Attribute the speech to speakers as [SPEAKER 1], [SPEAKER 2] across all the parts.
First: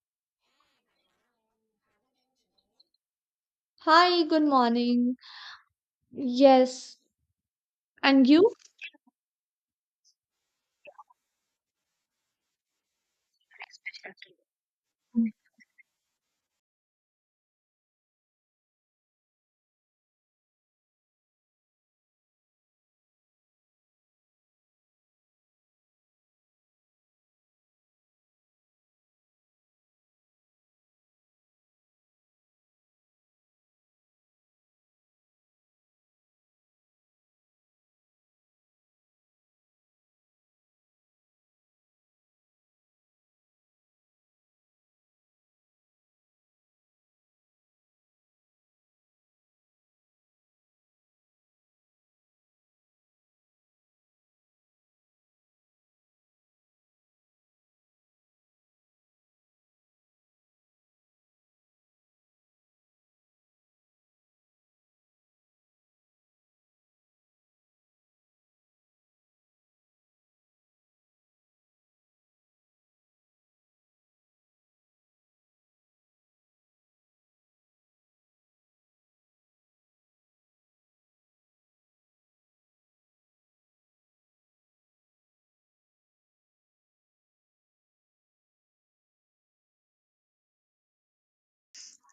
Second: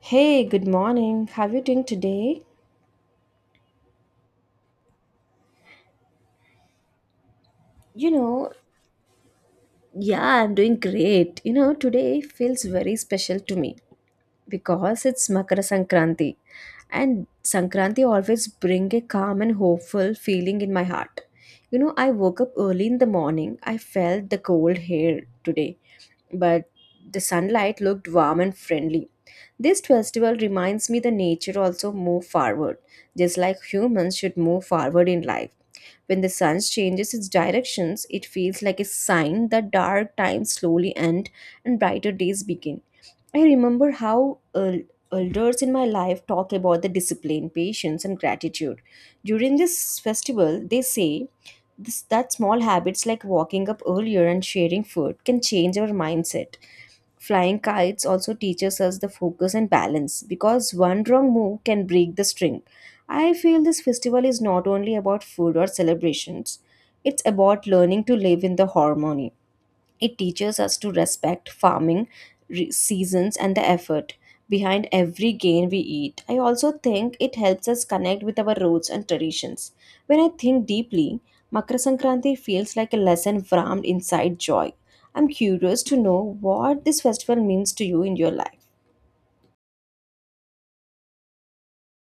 [SPEAKER 1] Hey, good morning. How are you doing today?
[SPEAKER 2] Hi, good morning. Yes.
[SPEAKER 1] You
[SPEAKER 2] And
[SPEAKER 1] know,
[SPEAKER 2] you?
[SPEAKER 1] yeah, I'm doing great. You know, today feels very special to me because it's Makara Sankranti. And Sankranti always bring a calm and hopeful feeling in my heart. You know, I woke up early in the morning. I felt the cold hair today, but the sunlight looked warm and friendly. This festival reminds me the nature also move forward, just like humans should move forward in life. When the sun changes its directions, it feels like a sign that dark times slowly end and brighter days begin. I remember how elders in my life talk about the discipline, patience, and gratitude. During this festival, they say this, that small habits like walking up earlier and sharing food can change our mindset. Flying kites also teaches us the focus and balance because one wrong move can break the string. I feel this festival is not only about food or celebrations, it's about learning to live in the harmony. It teaches us to respect farming, seasons, and the effort behind every grain we eat. I also think it helps us connect with our roots and traditions. When I think deeply, Makar Sankranti feels like a lesson wrapped inside joy. I'm curious to know what this festival means to you in your life.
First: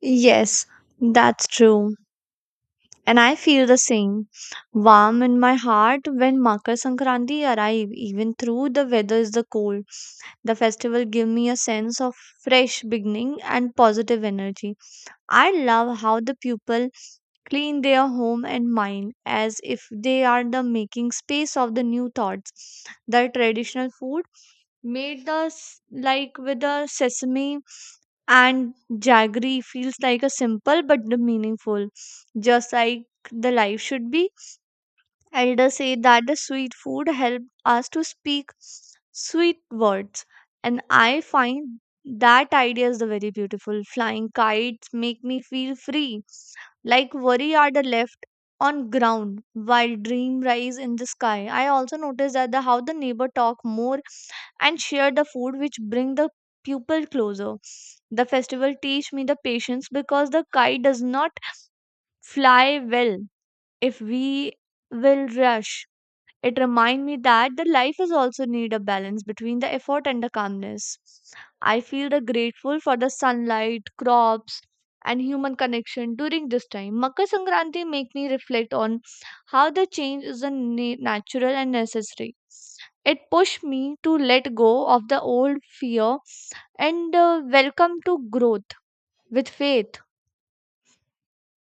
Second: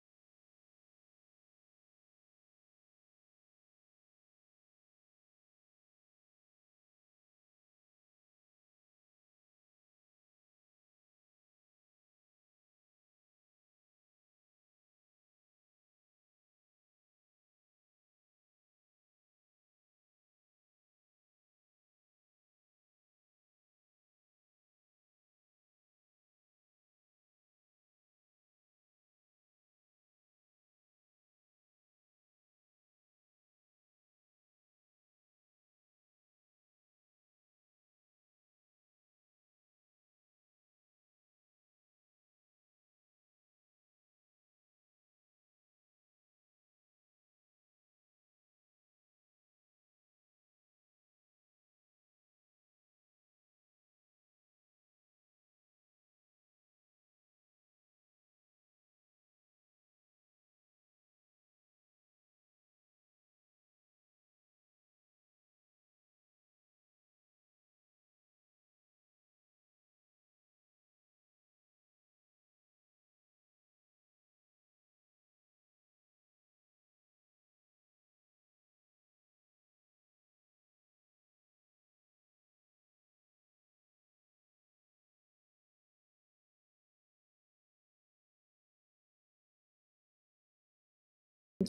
[SPEAKER 2] Yes, that's true. And I feel the same warm in my heart when Makar Sankranti arrive. Even through the weather is the cold, the festival give me a sense of fresh beginning and positive energy. I love how the people clean their home and mind as if they are the making space of the new thoughts. The traditional food made the like with the sesame and jaggery feels like a simple but the meaningful, just like the life should be. Elders say that the sweet food help us to speak sweet words, and I find that idea is the very beautiful. Flying kites make me feel free, like worry are the left on ground while dream rise in the sky. I also noticed that the how the neighbor talk more and share the food, which bring the people closer. The festival teach me the patience because the kite does not fly well if we will rush. It remind me that the life is also need a balance between the effort and the calmness. I feel the grateful for the sunlight, crops and human connection during this time. Makar Sankranti make me reflect on how the change is a natural and necessary. It pushed me to let go of the old fear and welcome to growth with faith.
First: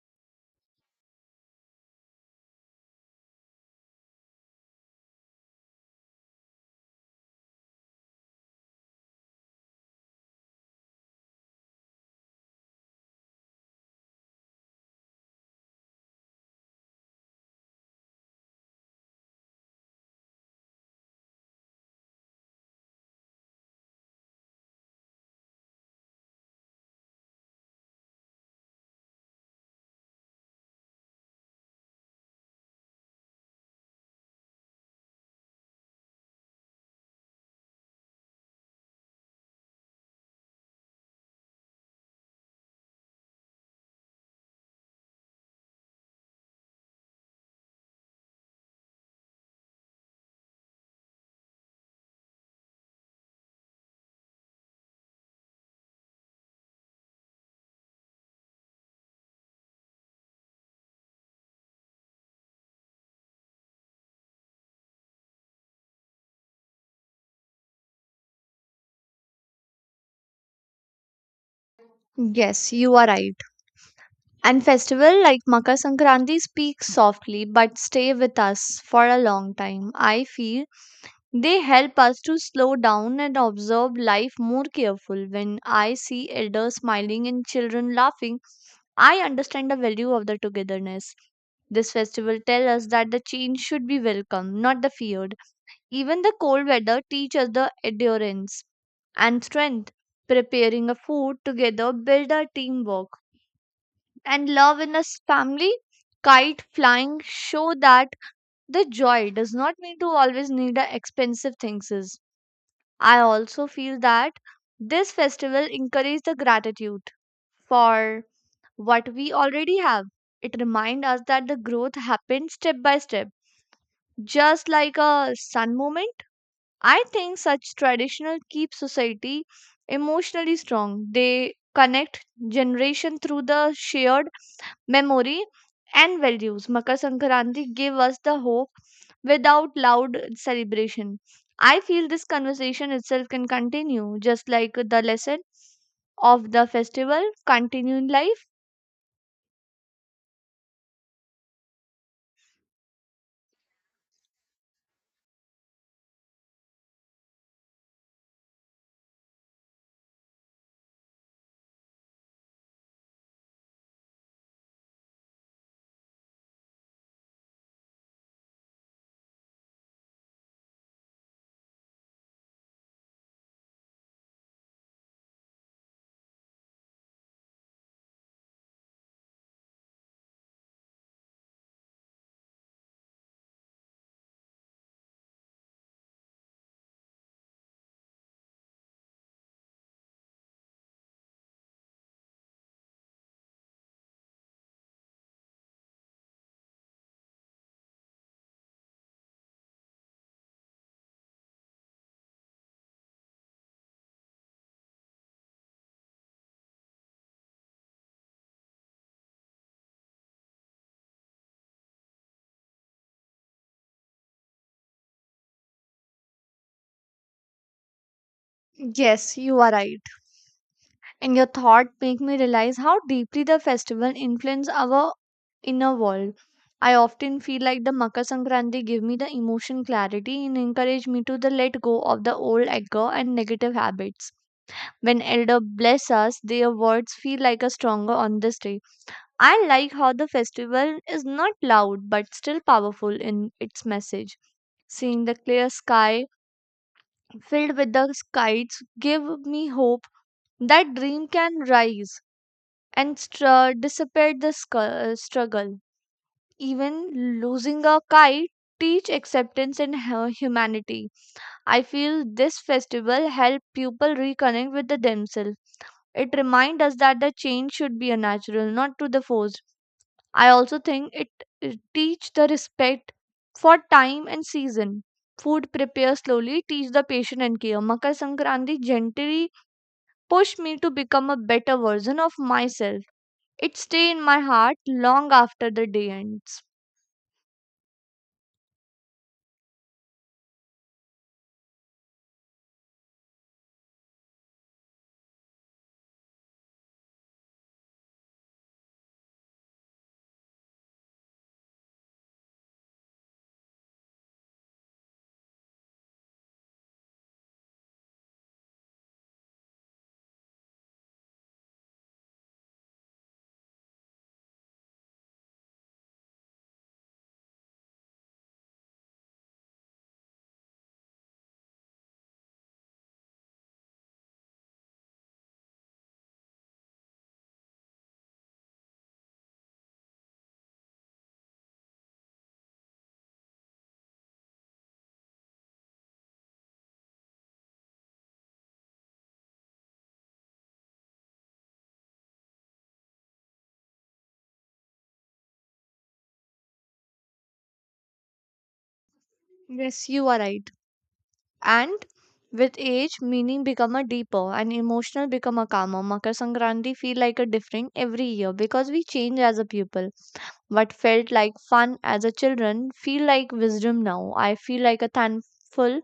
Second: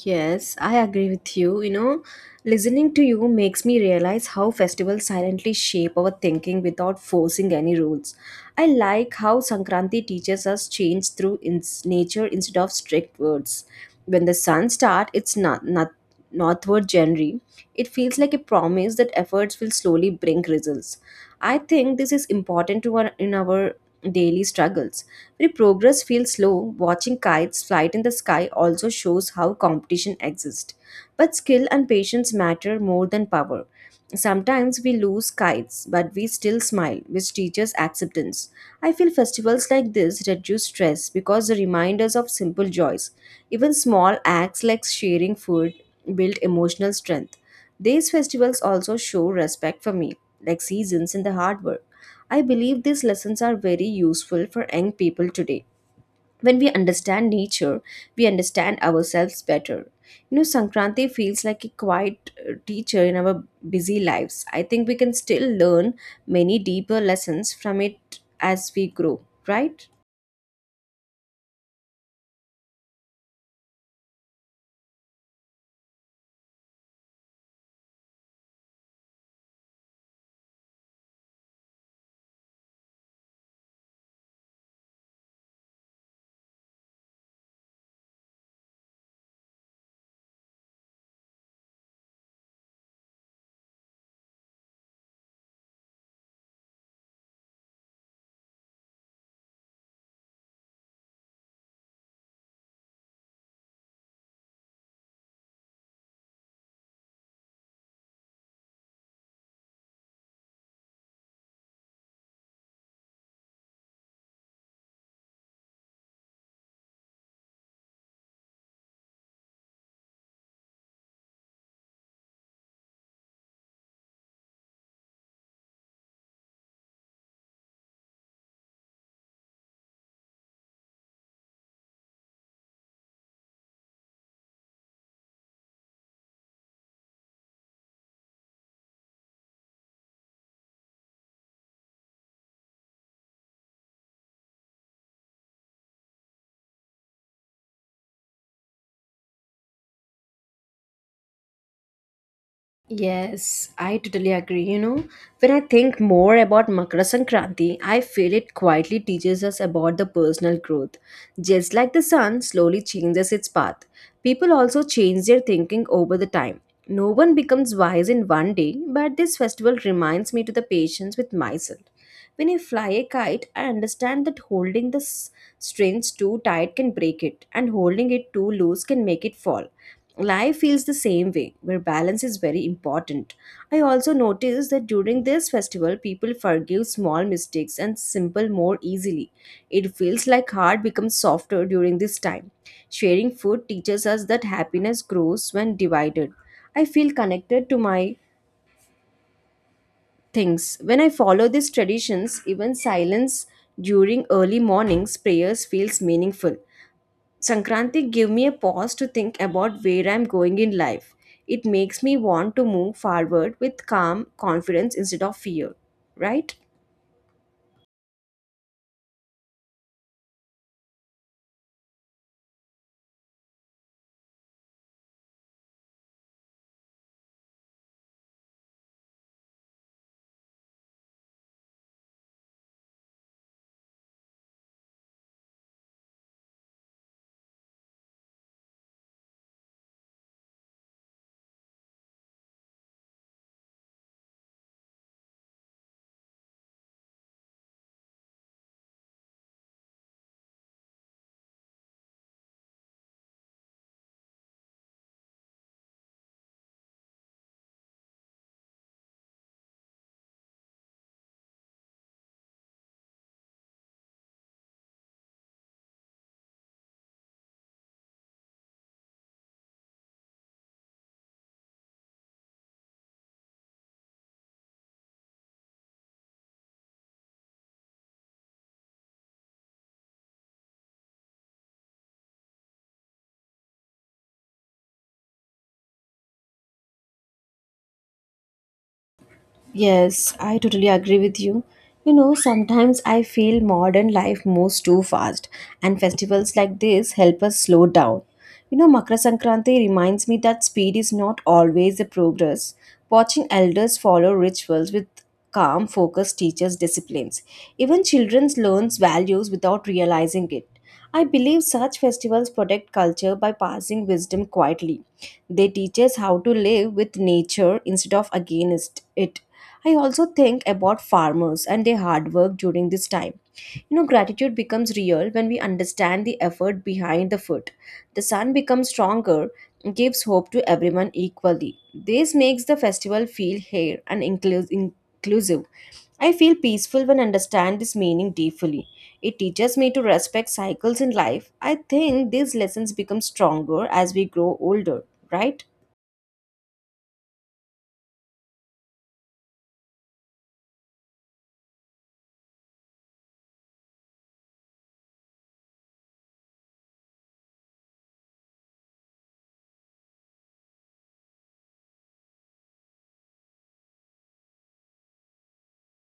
[SPEAKER 1] Yes, I agree with you. You know, listening to you makes me realize how festivals silently shape our thinking without forcing any rules. I like how Sankranti teaches us change through ins nature instead of strict words. When the sun starts, it's not northward January. It feels like a promise that efforts will slowly bring results. I think this is important to our daily struggles. While progress feels slow, watching kites fly in the sky also shows how competition exists. But skill and patience matter more than power. Sometimes we lose kites, but we still smile, which teaches acceptance. I feel festivals like this reduce stress because they remind us of simple joys. Even small acts like sharing food build emotional strength. These festivals also show respect for me, like seasons in the hard work. I believe these lessons are very useful for young people today. When we understand nature, we understand ourselves better. You know, Sankranti feels like a quiet teacher in our busy lives. I think we can still learn many deeper lessons from it as we grow, right?
[SPEAKER 2] Yes, you are right. And festival like Makar Sankranti speak softly but stay with us for a long time. I feel they help us to slow down and observe life more careful. When I see elders smiling and children laughing, I understand the value of the togetherness. This festival tells us that the change should be welcome, not the feared. Even the cold weather teaches the endurance and strength. Preparing a food together build our teamwork and love in a family. Kite flying show that the joy does not need to always need a expensive things. Is. I also feel that this festival encourages the gratitude for what we already have. It reminds us that the growth happens step by step, just like a sun moment. I think such traditional keep society emotionally strong. They connect generation through the shared memory and values. Makar Sankranti gave us the hope without loud celebration. I feel this conversation itself can continue just like the lesson of the festival continue in life.
[SPEAKER 1] Yes, I totally agree. You know, when I think more about Makara Sankranti, I feel it quietly teaches us about the personal growth. Just like the sun slowly changes its path, people also change their thinking over the time. No one becomes wise in one day, but this festival reminds me to the patience with myself. When I fly a kite, I understand that holding the strings too tight can break it, and holding it too loose can make it fall. Life feels the same way, where balance is very important. I also noticed that during this festival, people forgive small mistakes and simple more easily. It feels like heart becomes softer during this time. Sharing food teaches us that happiness grows when divided. I feel connected to my things. When I follow these traditions, even silence during early mornings prayers feels meaningful. Sankranti give me a pause to think about where I'm going in life. It makes me want to move forward with calm confidence instead of fear, right?
[SPEAKER 2] Yes, you are right. And your thought make me realize how deeply the festival influence our inner world. I often feel like the Makar Sankranti give me the emotion clarity and encourage me to the let go of the old anger and negative habits. When elder bless us, their words feel like a stronger on this day. I like how the festival is not loud but still powerful in its message. Seeing the clear sky filled with the kites give me hope that dream can rise and dissipate the struggle. Even losing a kite teach acceptance and humanity. I feel this festival help people reconnect with the themselves. It reminds us that the change should be a natural, not to the forced. I also think it teach the respect for time and season. Food prepare slowly, teach the patient and care. Makar Sankranti gently pushed me to become a better version of myself. It stay in my heart long after the day ends.
[SPEAKER 1] Yes, I totally agree with you. You know, sometimes I feel modern life moves too fast, and festivals like this help us slow down. You know, Makra Sankranti reminds me that speed is not always a progress. Watching elders follow rituals with calm focus teaches disciplines. Even children learn values without realizing it. I believe such festivals protect culture by passing wisdom quietly. They teach us how to live with nature instead of against it. I also think about farmers and their hard work during this time. You know, gratitude becomes real when we understand the effort behind the food. The sun becomes stronger, gives hope to everyone equally. This makes the festival feel fair and inclusive. I feel peaceful when I understand this meaning deeply. It teaches me to respect cycles in life. I think these lessons become stronger as we grow older, right?
[SPEAKER 2] Yes, you are right. And with age, meaning become a deeper and emotional become a calmer. Makar Sankranti feel like a different every year because we change as a people. What felt like fun as a children feel like wisdom now. I feel like a thankful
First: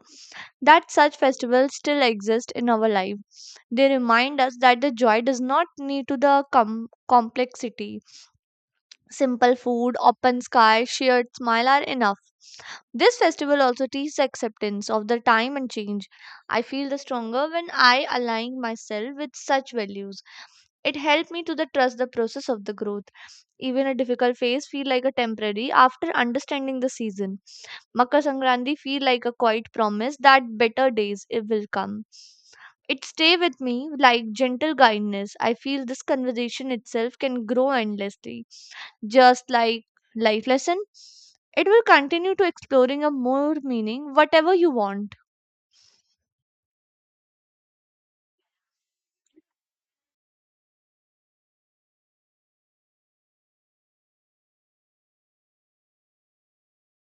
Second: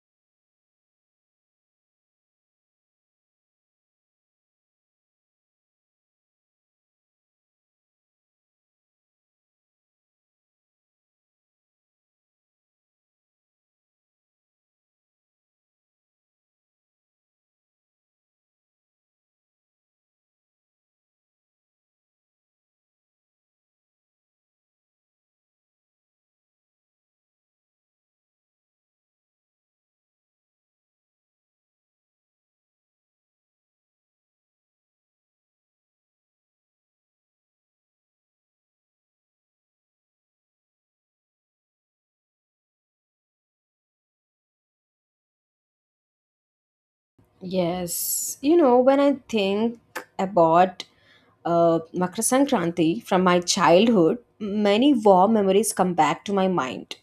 [SPEAKER 2] that such festivals still exist in our life. They remind us that the joy does not need to the complexity. Simple food, open sky, shared smile are enough. This festival also teaches acceptance of the time and change. I feel the stronger when I align myself with such values. It helped me to the trust the process of the growth. Even a difficult phase feel like a temporary after understanding the season. Makar Sankranti feel like a quiet promise that better days it will come. It stay with me like gentle guidance. I feel this conversation itself can grow endlessly, just like life lesson, it will continue to exploring a more meaning whatever you want.
[SPEAKER 1] Yes, you know, when I think about Makar Sankranti from my childhood, many warm memories come back to my mind.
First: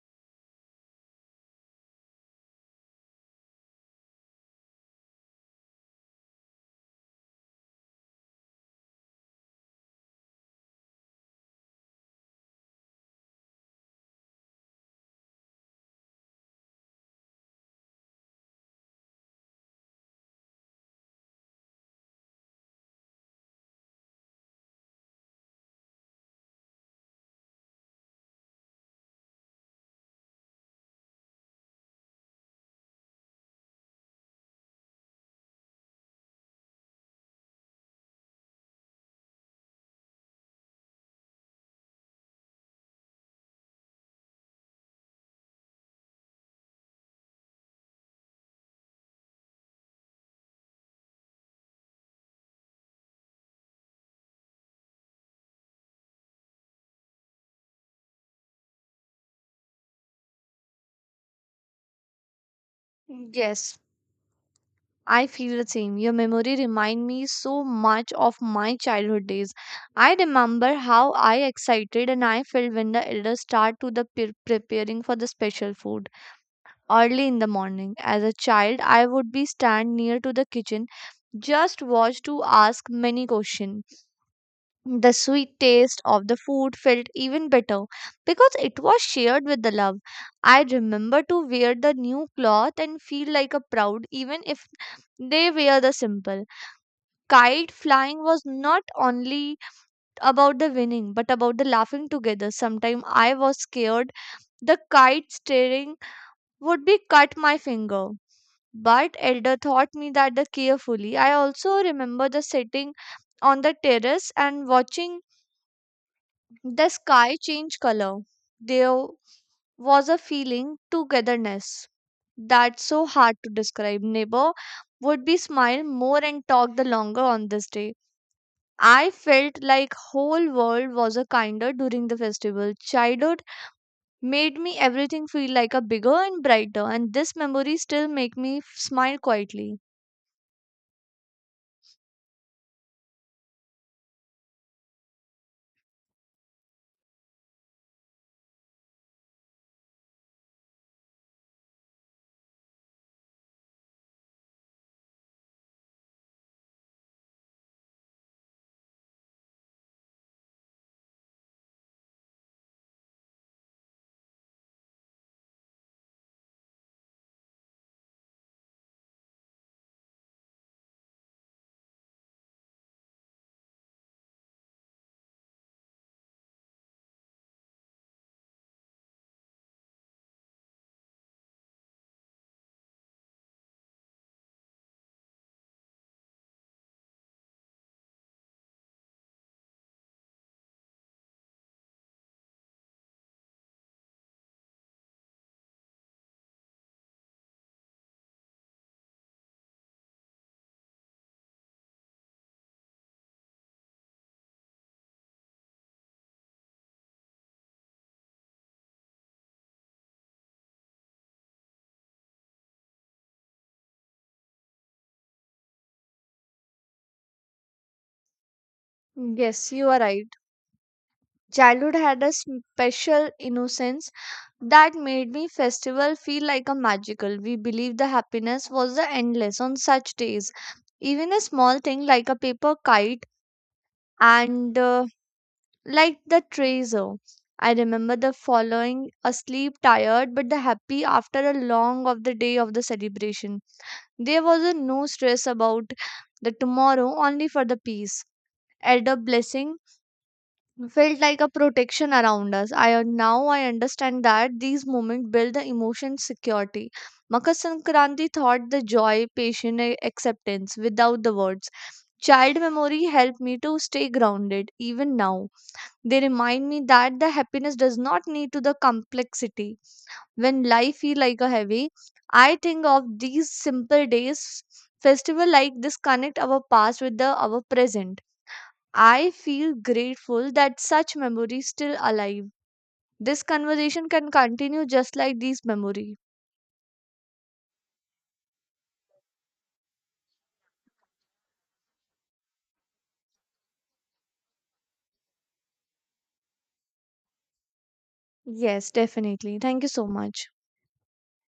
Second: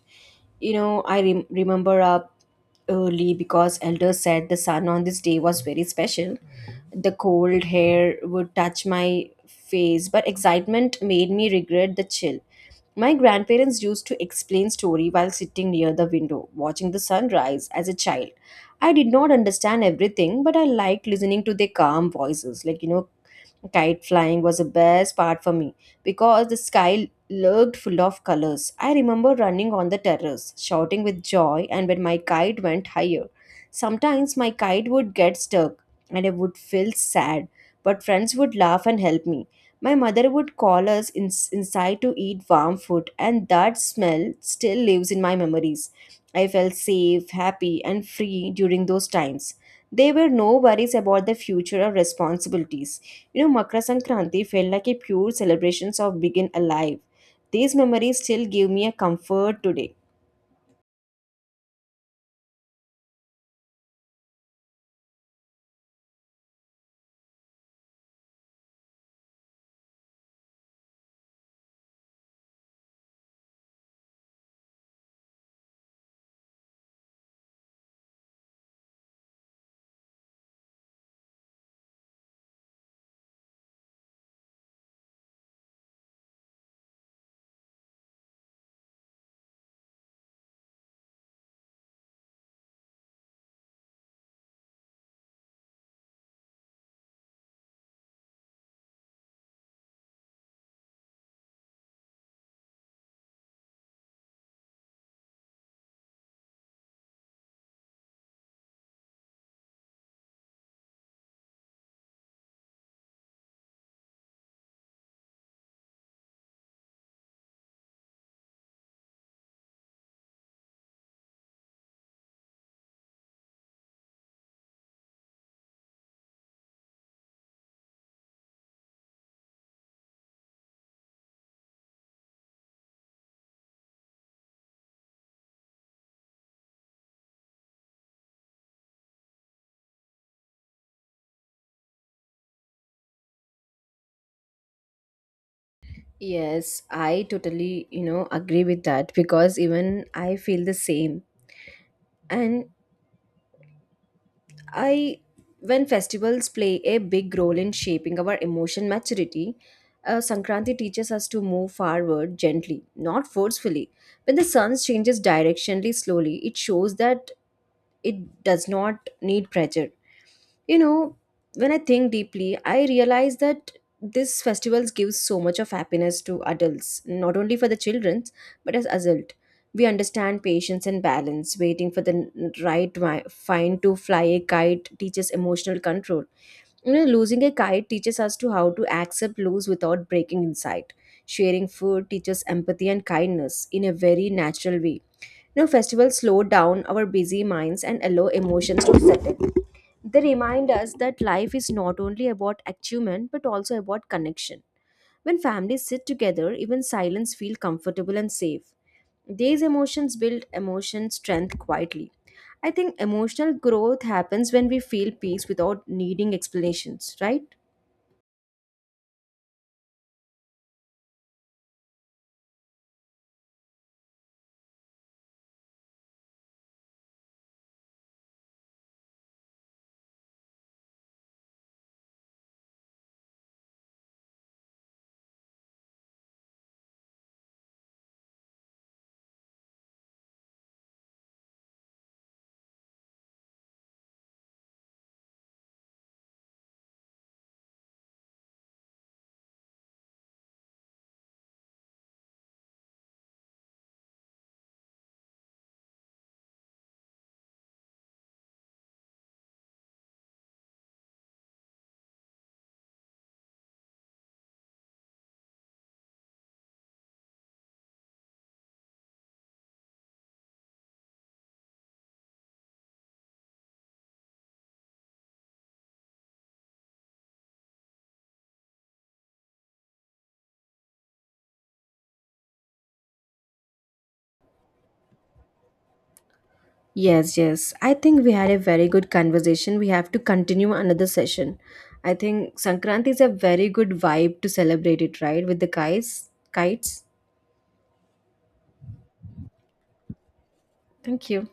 [SPEAKER 1] You know, I remember up early because elders said the sun on this day was very special. The cold hair would touch my face, but excitement made me regret the chill. My grandparents used to explain story while sitting near the window, watching the sunrise as a child. I did not understand everything, but I liked listening to their calm voices. Like, you know, kite flying was the best part for me because the sky looked full of colors. I remember running on the terrace, shouting with joy, and when my kite went higher, sometimes my kite would get stuck and I would feel sad, but friends would laugh and help me. My mother would call us inside to eat warm food, and that smell still lives in my memories. I felt safe, happy, and free during those times. There were no worries about the future or responsibilities. You know, Makra Sankranti felt like a pure celebration of being alive. These memories still give me a comfort today.
[SPEAKER 2] Yes. I feel the same. Your memory remind me so much of my childhood days. I remember how I excited and I felt when the elders start to the preparing for the special food early in the morning. As a child, I would be stand near to the kitchen, just watch to ask many question. The sweet taste of the food felt even better because it was shared with the love. I remember to wear the new cloth and feel like a proud even if they wear the simple. Kite flying was not only about the winning but about the laughing together. Sometimes I was scared the kite steering would be cut my finger. But Elder taught me that the carefully. I also remember the sitting on the terrace and watching the sky changed color. There was a feeling togetherness that's so hard to describe. Neighbor would be smile more and talk the longer on this day. I felt like whole world was a kinder during the festival. Childhood made me everything feel like a bigger and brighter, and this memory still make me smile quietly.
[SPEAKER 1] Yes, I totally, you know, agree with that because even I feel the same. And I when festivals play a big role in shaping our emotion maturity, Sankranti teaches us to move forward gently, not forcefully. When the sun changes directionally slowly, it shows that it does not need pressure. You know, when I think deeply, I realize that this festivals gives so much of happiness to adults, not only for the children, but as adult. We understand patience and balance. Waiting for the right fine to fly a kite teaches emotional control. You know, losing a kite teaches us to how to accept loss without breaking inside. Sharing food teaches empathy and kindness in a very natural way. You know, festivals slow down our busy minds and allow emotions to settle. They remind us that life is not only about achievement but also about connection. When families sit together, even silence feels comfortable and safe. These emotions build emotion strength quietly. I think emotional growth happens when we feel peace without needing explanations, right?
[SPEAKER 2] Yes, you are right. Childhood had a special innocence that made me festival feel like a magical. We believed the happiness was the endless on such days, even a small thing like a paper kite and like the tracer. I remember the following asleep, tired but the happy after a long of the day of the celebration. There was a no stress about the tomorrow, only for the peace. Elder blessing felt like a protection around us. Now I understand that these moments build the emotion security. Makar Sankranti taught the joy, patient acceptance without the words. Child memory helped me to stay grounded even now. They remind me that the happiness does not need to the complexity. When life feel like a heavy, I think of these simple days. Festival like this connect our past with the our present. I feel grateful that such memories still alive. This conversation can continue just like these memory.
[SPEAKER 1] Yes, yes. I think we had a very good conversation. We have to continue another session. I think Sankranti is a very good vibe to celebrate it, right? With the guys, kites.
[SPEAKER 2] Yes, definitely. Thank you so much.
[SPEAKER 1] Thank you.